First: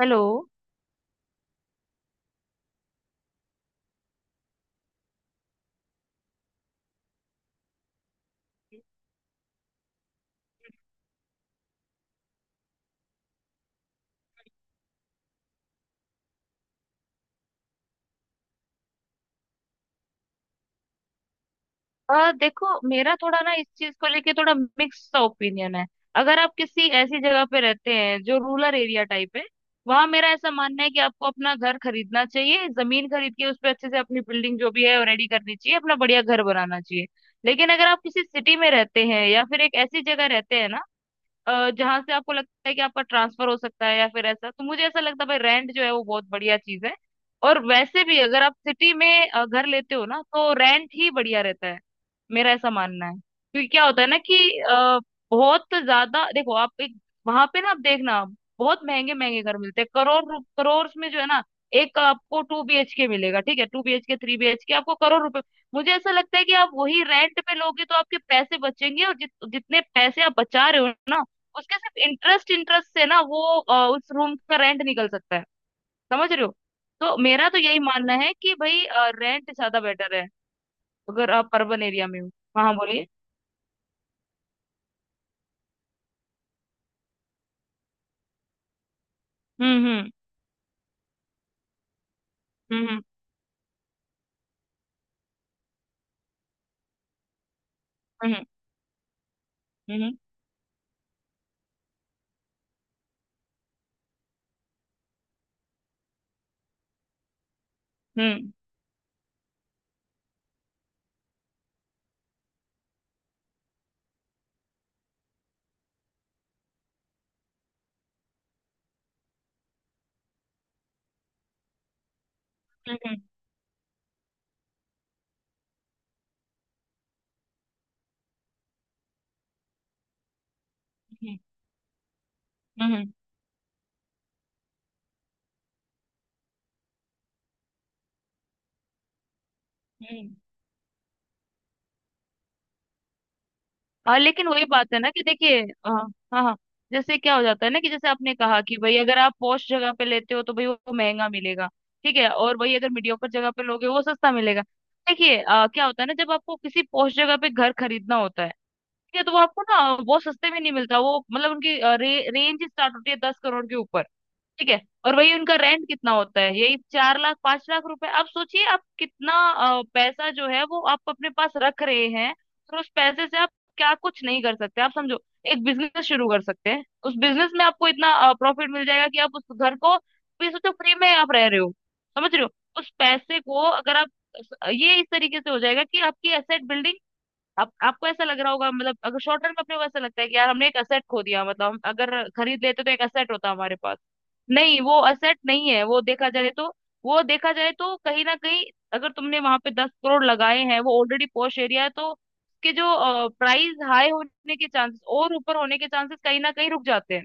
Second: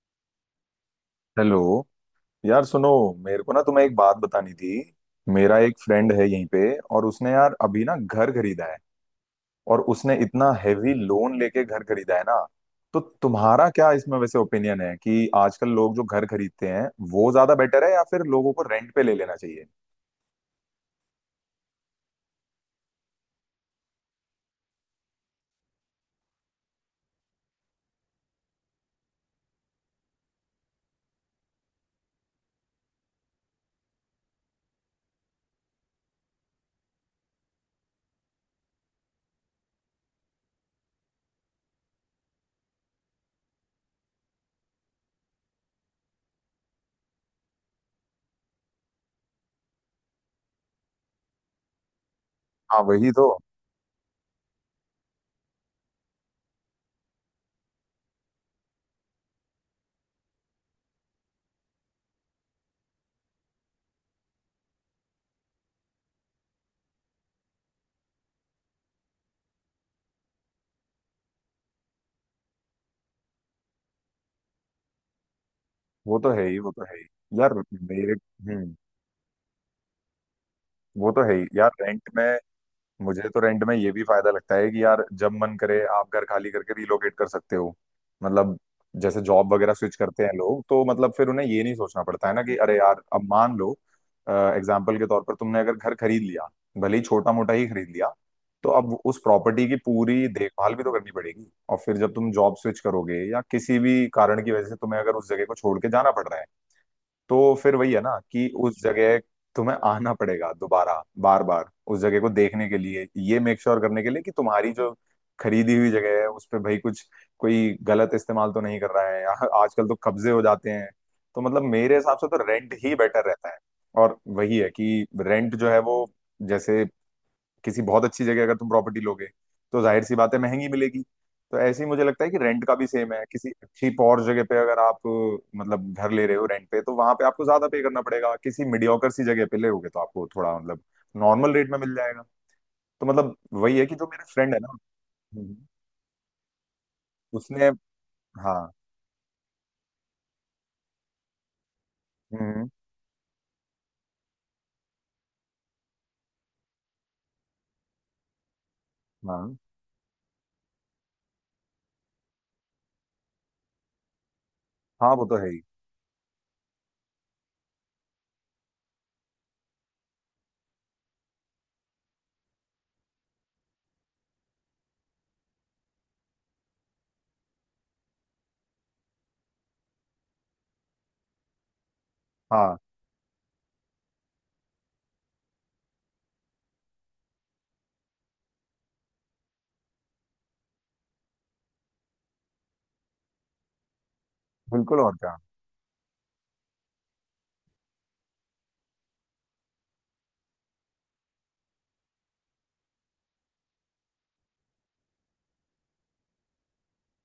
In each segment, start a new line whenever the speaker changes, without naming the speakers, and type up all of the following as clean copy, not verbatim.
Hello.
Hello. यार सुनो, मेरे को ना तुम्हें एक बात बतानी थी। मेरा एक फ्रेंड है यहीं पे, और उसने यार अभी ना घर खरीदा है। और उसने इतना हेवी लोन लेके घर खरीदा है ना। तो तुम्हारा क्या इसमें वैसे ओपिनियन है कि आजकल लोग जो घर खरीदते हैं वो ज्यादा बेटर है, या फिर लोगों को रेंट पे ले लेना चाहिए?
देखो मेरा थोड़ा ना इस चीज को लेके थोड़ा मिक्स सा ओपिनियन है। अगर आप किसी ऐसी जगह पे रहते हैं जो रूरल एरिया टाइप है, वहां मेरा ऐसा मानना है कि आपको अपना घर खरीदना चाहिए, जमीन खरीद के उस पर अच्छे से अपनी बिल्डिंग जो भी है रेडी करनी चाहिए, अपना बढ़िया घर बनाना चाहिए। लेकिन अगर आप किसी सिटी में रहते हैं या फिर एक ऐसी जगह रहते हैं ना, जहां से आपको लगता है कि आपका ट्रांसफर हो सकता है या फिर ऐसा, तो मुझे ऐसा लगता है भाई रेंट जो है वो बहुत बढ़िया चीज है। और वैसे भी अगर आप सिटी में घर लेते हो ना तो रेंट ही बढ़िया रहता है। मेरा ऐसा
हाँ
मानना
वही
है,
तो।
क्योंकि क्या होता है ना कि बहुत ज्यादा देखो आप एक, वहां पे ना आप देखना बहुत महंगे महंगे घर मिलते हैं करोड़ करोड़ में जो है ना। एक आपको 2BHK मिलेगा, ठीक है, 2BHK 3BHK आपको करोड़ रुपए। मुझे ऐसा लगता है कि आप वही रेंट पे लोगे तो आपके पैसे बचेंगे, और जितने पैसे आप बचा रहे हो ना, उसके सिर्फ इंटरेस्ट इंटरेस्ट से ना वो उस रूम का रेंट निकल सकता है।
वो तो
समझ रहे
है
हो।
ही, वो तो है
तो
ही
मेरा
यार।
तो यही
मेरे
मानना है कि
हम्म।
भाई रेंट ज्यादा बेटर है,
वो तो
अगर
है ही
आप
यार,
अर्बन एरिया
रेंट
में हो।
में।
हाँ, बोलिए।
मुझे तो रेंट में ये भी फायदा लगता है कि यार जब मन करे आप घर खाली करके रिलोकेट कर सकते हो। मतलब जैसे जॉब वगैरह
हम्म,
स्विच
हम्म,
करते हैं लोग, तो मतलब फिर उन्हें ये नहीं सोचना पड़ता है ना कि अरे
हम्म,
यार, अब मान लो एग्जाम्पल के तौर पर तुमने अगर घर खरीद लिया, भले ही छोटा मोटा ही खरीद लिया,
हम्म,
तो अब उस प्रॉपर्टी की
हम्म,
पूरी देखभाल भी तो करनी पड़ेगी। और फिर जब तुम जॉब स्विच करोगे या किसी भी कारण की वजह से तुम्हें अगर उस जगह को छोड़ के जाना पड़ रहा है, तो फिर वही है ना कि
हम्म,
उस जगह तुम्हें आना पड़ेगा दोबारा, बार बार उस जगह को देखने के लिए, ये मेक श्योर करने के लिए कि तुम्हारी जो खरीदी हुई जगह है उस पे भाई कुछ कोई गलत इस्तेमाल तो नहीं कर रहा है, या आजकल तो कब्जे हो जाते हैं। तो मतलब मेरे हिसाब से तो रेंट ही
हम्म, हम्म,
बेटर रहता है। और वही है कि रेंट जो है वो, जैसे किसी बहुत अच्छी जगह अगर तुम प्रॉपर्टी लोगे तो जाहिर सी बात है महंगी मिलेगी।
हम्म,
तो ऐसे ही मुझे लगता है कि रेंट का भी
हम्म, हम्म,
सेम है, किसी अच्छी और जगह पे अगर आप मतलब घर ले रहे हो रेंट पे, तो वहां पे आपको ज्यादा पे करना पड़ेगा, किसी मीडियोकर सी जगह पे ले होगे तो आपको
हम्म।
थोड़ा मतलब नॉर्मल रेट में मिल जाएगा। तो मतलब वही है कि जो
और
मेरा
लेकिन
फ्रेंड है
वही
ना।
बात है ना कि देखिए
हम्म,
हाँ हाँ। जैसे क्या हो जाता
उसने।
है ना कि जैसे आपने
हाँ।
कहा कि भाई अगर आप पॉश जगह पे लेते हो तो भाई वो महंगा मिलेगा, ठीक है,
हम्म,
और
हम्म,
वही अगर मीडियोकर जगह पे लोगे वो सस्ता मिलेगा। देखिए क्या होता है ना, जब आपको किसी पॉश जगह पे घर खरीदना होता है, ठीक है, तो वो
हाँ
आपको ना बहुत सस्ते में नहीं मिलता, वो मतलब उनकी रेंज स्टार्ट होती है 10 करोड़ के ऊपर, ठीक है।
हाँ,
और
वो
वही
तो है
उनका
ही।
रेंट कितना होता है, यही 4 लाख 5 लाख रुपए। आप सोचिए आप कितना पैसा जो है वो आप अपने पास रख रहे हैं। और उस पैसे से आप क्या कुछ नहीं कर सकते, आप समझो, एक बिजनेस शुरू कर सकते हैं, उस बिजनेस में आपको इतना प्रॉफिट मिल जाएगा कि आप उस घर को भी सोचो फ्री में आप रह रहे हो। समझ रहे हो।
हाँ,
उस पैसे को अगर आप ये इस तरीके से हो जाएगा कि आपकी एसेट बिल्डिंग, आपको ऐसा लग रहा होगा मतलब अगर शॉर्ट टर्म में अपने को ऐसा लगता है कि यार हमने एक एसेट खो दिया, मतलब हम अगर खरीद लेते तो एक एसेट होता हमारे पास। नहीं, वो
बिल्कुल और क्या।
असेट नहीं है, वो देखा जाए तो, वो देखा जाए तो कहीं ना कहीं अगर तुमने वहां पे 10 करोड़ लगाए हैं, वो ऑलरेडी पॉश एरिया है, तो उसके जो प्राइस हाई होने के चांसेस और ऊपर होने के चांसेस कहीं ना कहीं रुक जाते हैं,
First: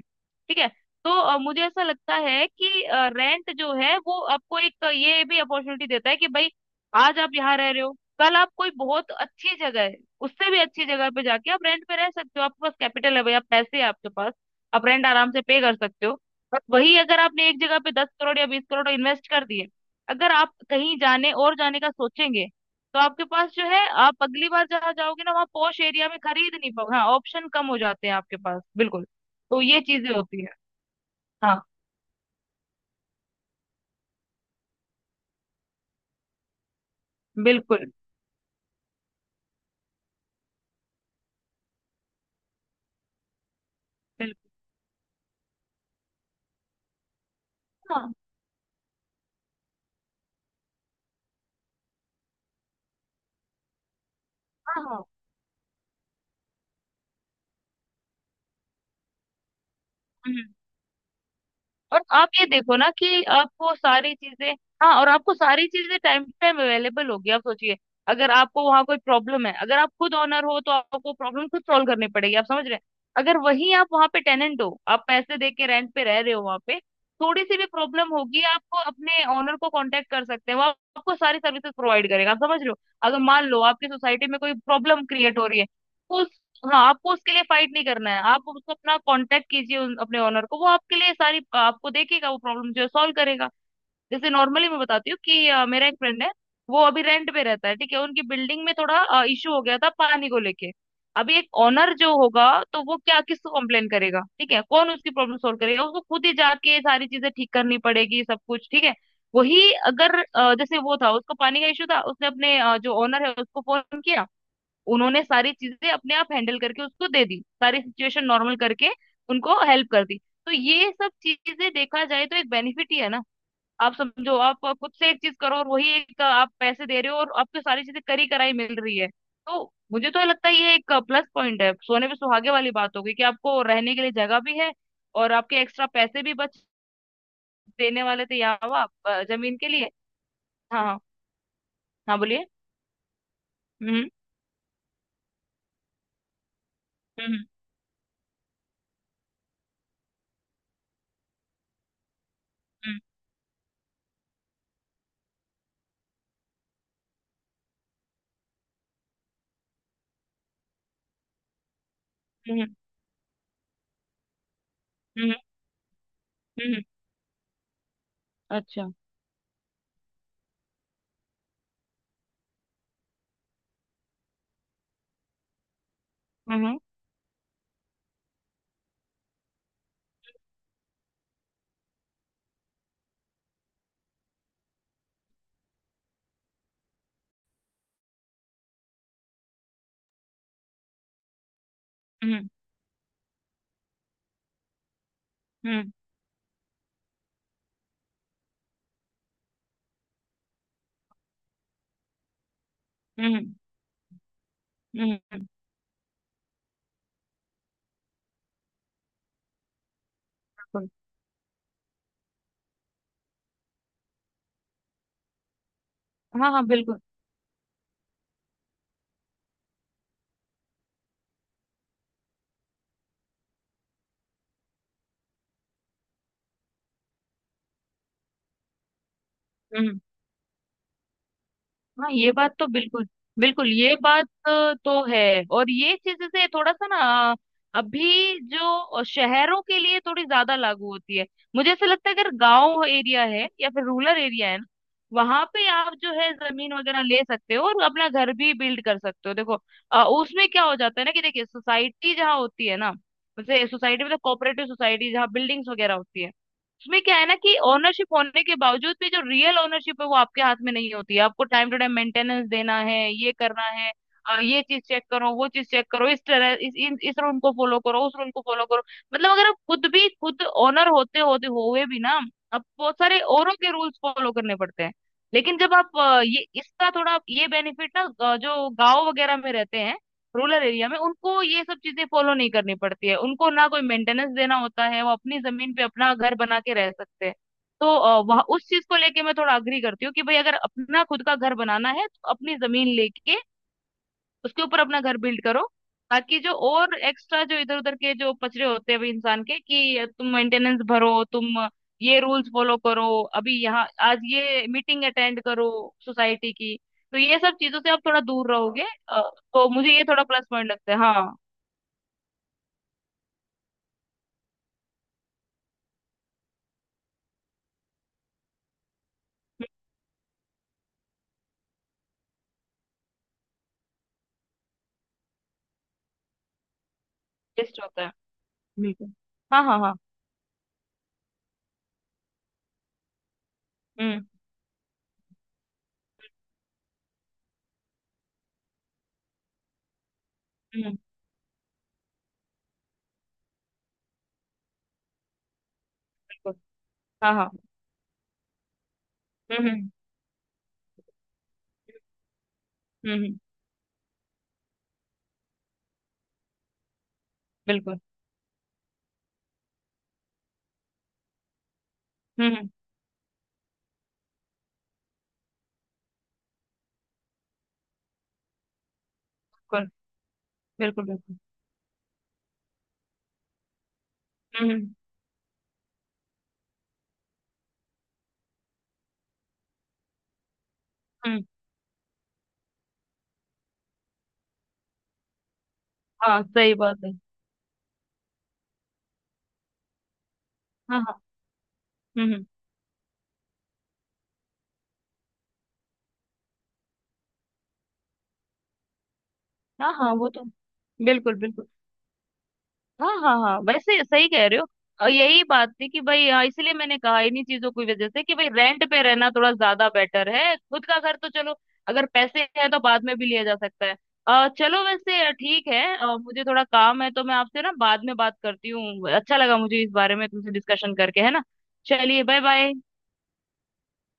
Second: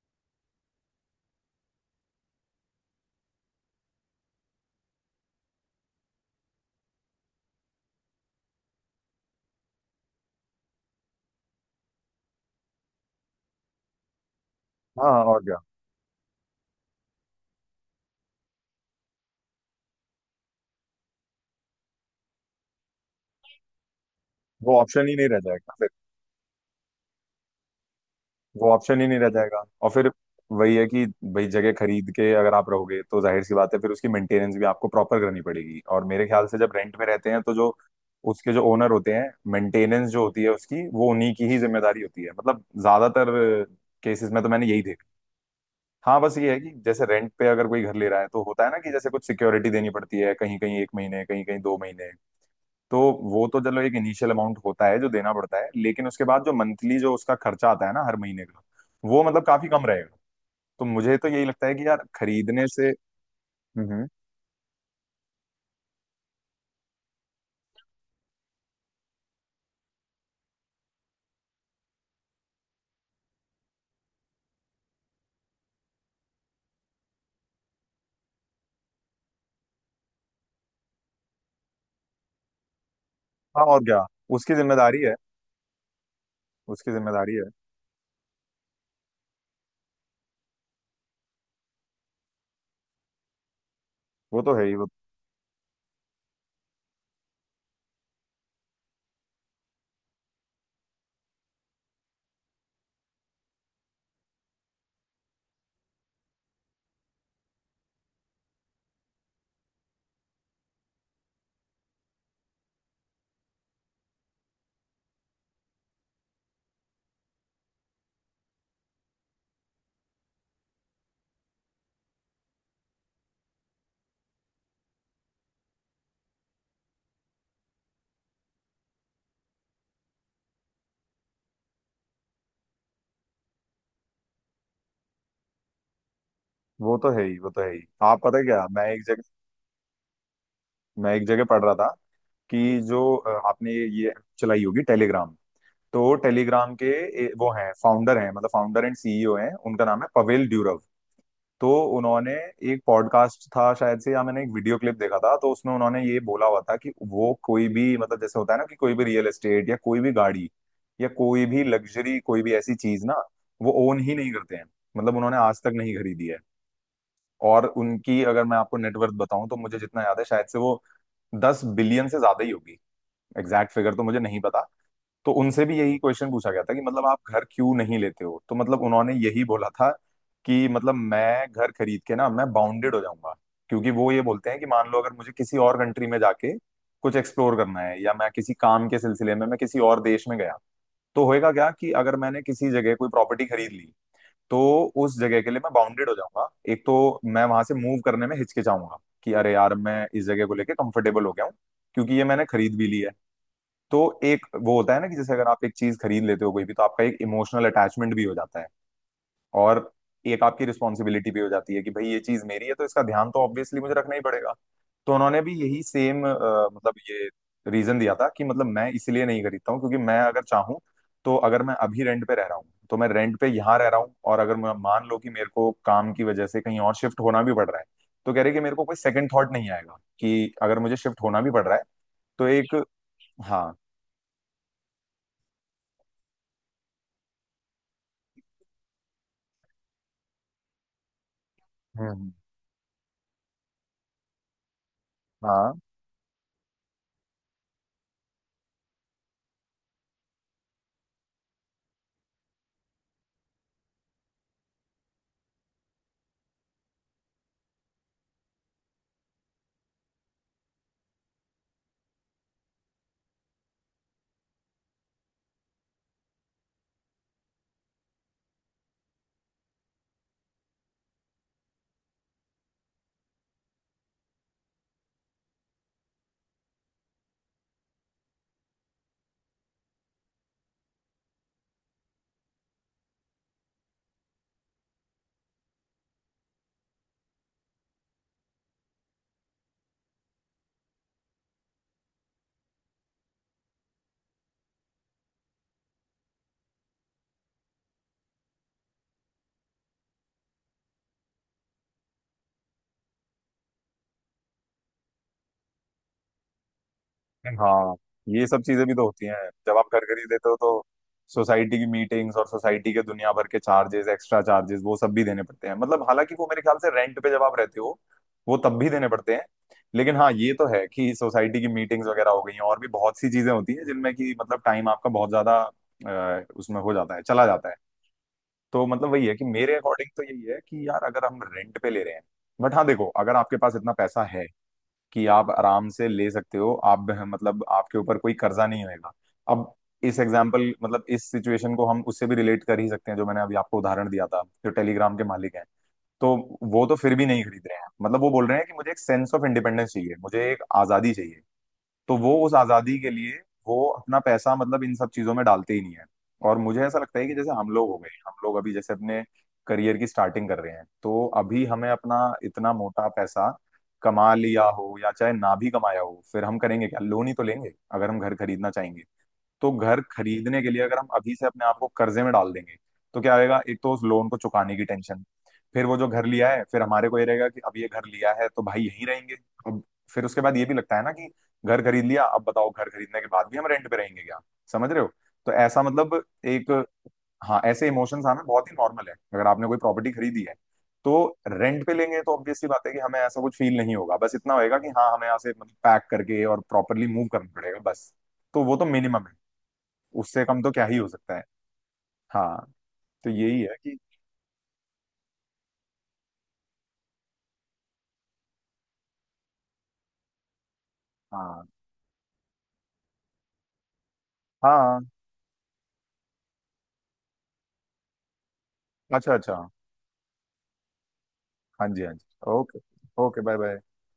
ठीक है। तो मुझे ऐसा लगता है कि रेंट जो है वो आपको एक ये भी अपॉर्चुनिटी देता है कि भाई आज आप यहाँ रह रहे हो, कल आप कोई बहुत अच्छी जगह है, उससे भी अच्छी जगह पे जाके आप रेंट पे रह सकते हो, आपके पास कैपिटल है भाई, आप पैसे हैं आपके पास, आप रेंट
हाँ हाँ,
आराम से
और क्या।
पे कर सकते हो। और वही अगर आपने एक जगह पे दस करोड़ या 20 करोड़ इन्वेस्ट कर दिए, अगर आप कहीं जाने और जाने का सोचेंगे, तो आपके पास जो है आप अगली बार
वो
जहाँ
ऑप्शन ही
जाओगे
नहीं
ना
रह
वहाँ पॉश
जाएगा,
एरिया में खरीद नहीं पाओगे, हाँ, ऑप्शन कम हो जाते हैं आपके पास,
वो ऑप्शन
बिल्कुल।
ही नहीं रह
तो
जाएगा।
ये
और फिर
चीजें होती है।
वही है कि भाई
हाँ।
जगह खरीद के अगर आप रहोगे तो जाहिर सी बात है फिर उसकी मेंटेनेंस भी आपको प्रॉपर करनी पड़ेगी। और मेरे ख्याल से जब रेंट पे रहते हैं, तो जो
बिल्कुल।
उसके जो ओनर होते हैं, मेंटेनेंस जो होती है उसकी वो उन्हीं की ही जिम्मेदारी होती है, मतलब ज्यादातर केसेस में तो
बिल्कुल।
मैंने यही देखा। हाँ, बस ये है कि जैसे रेंट पे अगर कोई घर ले
हाँ
रहा है तो होता है ना कि जैसे कुछ सिक्योरिटी देनी पड़ती है, कहीं कहीं 1 महीने, कहीं कहीं 2 महीने। तो वो तो चलो एक इनिशियल अमाउंट होता
हाँ
है जो देना पड़ता है, लेकिन उसके बाद जो मंथली जो उसका खर्चा आता है ना हर महीने का, वो मतलब काफी कम रहेगा।
हाँ।
तो मुझे तो यही लगता है कि
और
यार
आप ये
खरीदने
देखो
से।
ना कि आपको
हम्म।
सारी चीजें, हाँ और आपको सारी चीजें टाइम टू टाइम अवेलेबल होगी। आप सोचिए, अगर आपको वहाँ कोई प्रॉब्लम है, अगर आप खुद ओनर हो तो आपको प्रॉब्लम खुद सॉल्व करनी पड़ेगी, आप समझ रहे हैं। अगर वहीं आप वहाँ पे टेनेंट हो, आप पैसे दे के रेंट पे रह रहे हो वहाँ पे, थोड़ी सी भी प्रॉब्लम होगी आपको, अपने ओनर को कांटेक्ट कर सकते हैं, वो आपको सारी सर्विसेज प्रोवाइड करेगा, आप समझ रहे हो। अगर मान लो
हाँ और
आपकी
क्या।
सोसाइटी में कोई
उसकी जिम्मेदारी
प्रॉब्लम
है,
क्रिएट हो रही है तो, हाँ,
उसकी
आपको उसके
जिम्मेदारी
लिए
है।
फाइट नहीं करना है, आप उसको अपना कांटेक्ट कीजिए अपने ओनर को, वो आपके लिए सारी आपको देखेगा, वो प्रॉब्लम जो है सॉल्व करेगा। जैसे
वो तो है
नॉर्मली
ही।
मैं बताती हूँ कि मेरा एक फ्रेंड है, वो अभी रेंट पे रहता है, ठीक है, उनकी बिल्डिंग में थोड़ा इशू हो गया था पानी को लेके। अभी एक ओनर जो होगा, तो वो क्या किसको कंप्लेन करेगा, ठीक है, कौन उसकी प्रॉब्लम सॉल्व करेगा, उसको खुद ही जाके सारी चीजें ठीक करनी पड़ेगी सब कुछ, ठीक है। वही अगर जैसे वो था उसको पानी का इशू था, उसने अपने जो ओनर है उसको फोन किया, उन्होंने सारी चीजें अपने आप हैंडल करके उसको दे दी, सारी सिचुएशन नॉर्मल करके उनको हेल्प कर दी। तो ये सब चीजें देखा जाए तो एक बेनिफिट ही है ना। आप समझो, आप खुद से एक चीज करो, और वही एक आप पैसे दे रहे हो और आपको सारी चीजें करी कराई मिल रही है। तो मुझे तो लगता है ये एक प्लस पॉइंट है, सोने पे सुहागे वाली बात हो गई कि आपको रहने के लिए जगह भी है और आपके एक्स्ट्रा पैसे भी बच,
वो तो है ही, वो तो है ही।
देने
आप
वाले थे
पता है क्या,
यहाँ आप जमीन के लिए। हाँ हाँ।
मैं एक जगह पढ़ रहा था
हाँ, बोलिए।
कि जो आपने ये
हम्म।
ये app चलाई होगी, टेलीग्राम। तो टेलीग्राम के
हम्म।
वो हैं फाउंडर, हैं मतलब फाउंडर एंड सीईओ हैं। उनका नाम है पवेल ड्यूरव। तो उन्होंने, एक
हम्म।
पॉडकास्ट था शायद से या मैंने एक वीडियो क्लिप देखा था, तो उसमें उन्होंने ये बोला हुआ था कि वो कोई भी, मतलब जैसे होता है ना कि कोई भी रियल एस्टेट, या कोई भी गाड़ी, या कोई भी लग्जरी, कोई भी
हम्म।
ऐसी चीज ना, वो ओन ही नहीं करते हैं। मतलब
हम्म।
उन्होंने आज तक नहीं खरीदी है।
हम्म, हम्म,
और उनकी अगर मैं आपको
अच्छा।
नेटवर्थ बताऊं, तो मुझे जितना याद है शायद से वो 10 बिलियन से ज्यादा ही होगी। एग्जैक्ट फिगर तो मुझे नहीं पता। तो उनसे भी यही क्वेश्चन पूछा गया था
हम्म।
कि मतलब आप घर क्यों नहीं लेते हो, तो मतलब उन्होंने यही बोला था कि मतलब मैं घर खरीद के ना मैं बाउंडेड हो जाऊंगा। क्योंकि वो ये बोलते हैं कि मान लो अगर मुझे किसी और कंट्री में जाके कुछ एक्सप्लोर करना है, या मैं किसी काम के सिलसिले में मैं किसी और देश में गया, तो होएगा क्या कि अगर मैंने
हम्म।
किसी जगह कोई प्रॉपर्टी खरीद ली, तो उस जगह के लिए मैं
हम्म।
बाउंडेड हो जाऊंगा। एक तो मैं वहां से मूव करने में हिचकिचाऊंगा कि अरे यार, मैं इस जगह को लेके कंफर्टेबल हो गया हूँ, क्योंकि ये मैंने खरीद भी ली है।
हम्म।
तो एक वो होता है ना कि जैसे
हम्म।
अगर आप एक चीज खरीद लेते हो कोई भी, तो आपका एक इमोशनल अटैचमेंट भी हो जाता है। और एक आपकी
बिल्कुल।
रिस्पॉन्सिबिलिटी भी हो जाती है कि भाई ये चीज मेरी है तो इसका ध्यान तो ऑब्वियसली मुझे रखना ही पड़ेगा। तो उन्होंने भी यही सेम
हाँ हाँ
मतलब
बिल्कुल।
ये रीजन दिया था कि मतलब मैं इसलिए नहीं खरीदता हूँ, क्योंकि मैं अगर चाहूँ, तो अगर मैं अभी रेंट पे रह रहा हूँ तो मैं रेंट पे यहाँ रह रहा हूँ, और अगर मान लो कि मेरे को काम की वजह से कहीं और शिफ्ट होना भी पड़ रहा है, तो कह रहे कि मेरे को कोई सेकंड थॉट नहीं
हम्म।
आएगा कि अगर मुझे शिफ्ट होना भी पड़ रहा है।
हाँ ये
तो
बात तो
एक
बिल्कुल, बिल्कुल
हाँ।
ये बात तो है। और ये चीजें से थोड़ा सा ना, अ, अभी जो शहरों के लिए थोड़ी ज्यादा लागू होती है। मुझे ऐसा लगता है अगर
हम्म।
गांव एरिया है या फिर रूरल एरिया है ना, वहां पे
हाँ
आप जो है जमीन वगैरह ले सकते हो और अपना घर भी बिल्ड कर सकते हो, देखो उसमें क्या हो जाता है ना कि देखिए सोसाइटी जहाँ होती है ना, जैसे सोसाइटी मतलब कोऑपरेटिव सोसाइटी जहाँ बिल्डिंग्स वगैरह होती है, उसमें क्या है ना कि ओनरशिप होने के बावजूद भी जो रियल ओनरशिप है वो आपके हाथ में नहीं होती है, आपको टाइम टू टाइम मेंटेनेंस देना है, ये करना है, और ये चीज चेक करो वो चीज चेक करो, इस तरह इस रूल को फॉलो करो, उस रूल को फॉलो करो। मतलब अगर आप खुद भी खुद ओनर होते होते हुए भी ना, आप बहुत सारे औरों के रूल्स फॉलो करने पड़ते हैं। लेकिन जब आप ये इसका थोड़ा ये बेनिफिट ना, जो गांव वगैरह में रहते हैं रूरल एरिया में, उनको ये सब चीजें फॉलो नहीं करनी पड़ती है, उनको ना कोई मेंटेनेंस देना होता है, वो अपनी जमीन पे अपना घर बना के रह सकते हैं। तो वह उस चीज को लेके मैं थोड़ा अग्री करती हूँ कि भाई अगर अपना खुद का घर बनाना है तो अपनी जमीन लेके उसके ऊपर अपना घर बिल्ड करो, ताकि जो और एक्स्ट्रा जो इधर उधर के जो पचड़े होते हैं अभी इंसान के कि तुम मेंटेनेंस भरो, तुम ये रूल्स फॉलो करो, अभी यहाँ आज ये मीटिंग अटेंड करो सोसाइटी की, तो ये सब चीजों से आप
हाँ,
थोड़ा
ये
दूर
सब
रहोगे।
चीजें भी तो
अ,
होती हैं।
तो
जब
मुझे
आप
ये
घर
थोड़ा
खरीद
प्लस
लेते हो
पॉइंट
तो
लगता है। हाँ।
सोसाइटी की मीटिंग्स, और सोसाइटी के दुनिया भर के चार्जेस, एक्स्ट्रा चार्जेस वो सब भी देने पड़ते हैं। मतलब हालांकि वो मेरे ख्याल से रेंट पे जब आप रहते हो वो तब भी देने पड़ते हैं। लेकिन हाँ, ये तो है कि सोसाइटी की मीटिंग्स वगैरह हो गई हैं, और भी बहुत सी चीजें होती हैं जिनमें कि मतलब टाइम आपका बहुत ज्यादा उसमें हो जाता है, चला जाता है।
बेस्ट होता है।
तो
बिल्कुल।
मतलब वही है कि
हाँ हाँ
मेरे
हाँ।
अकॉर्डिंग तो यही है कि यार अगर हम रेंट पे ले रहे हैं। बट हाँ देखो, अगर आपके पास इतना
हम्म।
पैसा है कि आप आराम से ले सकते हो, आप मतलब आपके ऊपर कोई कर्जा नहीं होएगा। अब इस एग्जाम्पल,
हम्म।
मतलब इस सिचुएशन को हम उससे भी रिलेट कर ही सकते हैं जो मैंने अभी आपको उदाहरण दिया था, जो टेलीग्राम के मालिक हैं। तो
बिल्कुल।
वो तो फिर भी
हाँ
नहीं
हाँ।
खरीद रहे हैं, मतलब वो बोल रहे हैं कि मुझे एक sense of
hmm. Hmm.
Independence चाहिए, मुझे एक आजादी चाहिए। तो वो उस आजादी
हम्म।
के लिए वो अपना पैसा मतलब इन सब चीजों में डालते ही नहीं है। और मुझे ऐसा लगता है कि जैसे हम लोग
बिल्कुल।
हो गए, हम लोग अभी जैसे अपने करियर की स्टार्टिंग कर रहे हैं, तो अभी हमें अपना
हम्म। हम्म।
इतना मोटा पैसा कमा लिया हो या चाहे ना भी कमाया हो, फिर हम करेंगे क्या, लोन ही तो लेंगे अगर हम घर खरीदना चाहेंगे। तो
बिल्कुल।
घर खरीदने के लिए अगर
बिल्कुल।
हम
बिल्कुल।
अभी से अपने आप को कर्जे में डाल देंगे, तो क्या आएगा, एक तो उस लोन को
हम्म।
चुकाने की
हम्म।
टेंशन। फिर वो जो घर लिया है फिर हमारे को ये रहेगा कि अब ये घर लिया है तो भाई यहीं रहेंगे। अब फिर उसके बाद ये भी लगता है ना कि
हम्म,
घर खरीद लिया, अब बताओ घर खरीदने के बाद भी हम रेंट पे रहेंगे क्या? समझ रहे हो? तो ऐसा मतलब
हाँ सही
एक
बात है।
हाँ, ऐसे इमोशंस आना बहुत ही नॉर्मल है अगर आपने कोई प्रॉपर्टी खरीदी है।
हाँ हाँ।
तो रेंट पे लेंगे
हम्म।
तो
हम्म।
ऑब्वियसली बात है कि हमें ऐसा कुछ फील नहीं होगा, बस इतना होएगा कि हाँ, हमें यहाँ से मतलब पैक करके और प्रॉपरली मूव करना पड़ेगा बस। तो वो तो मिनिमम है,
हाँ हाँ वो तो।
उससे कम तो क्या ही हो
बिल्कुल।
सकता है।
बिल्कुल।
हाँ,
हाँ
तो
हाँ हाँ
यही है कि
वैसे सही कह रहे हो। और यही बात थी कि भाई हाँ, इसलिए मैंने कहा, इन्हीं चीजों की वजह से कि भाई रेंट पे रहना थोड़ा ज्यादा बेटर है, खुद का घर तो चलो
हाँ
अगर पैसे हैं तो बाद में भी लिया जा सकता है।
हाँ
चलो
हाँ।
वैसे ठीक है, मुझे थोड़ा काम है, तो मैं आपसे ना बाद में बात करती हूँ, अच्छा
अच्छा
लगा
अच्छा।
मुझे इस बारे में तुमसे डिस्कशन करके, है ना।
हाँ जी, हाँ
चलिए, बाय
जी।
Bye.
Okay. Okay, bye bye.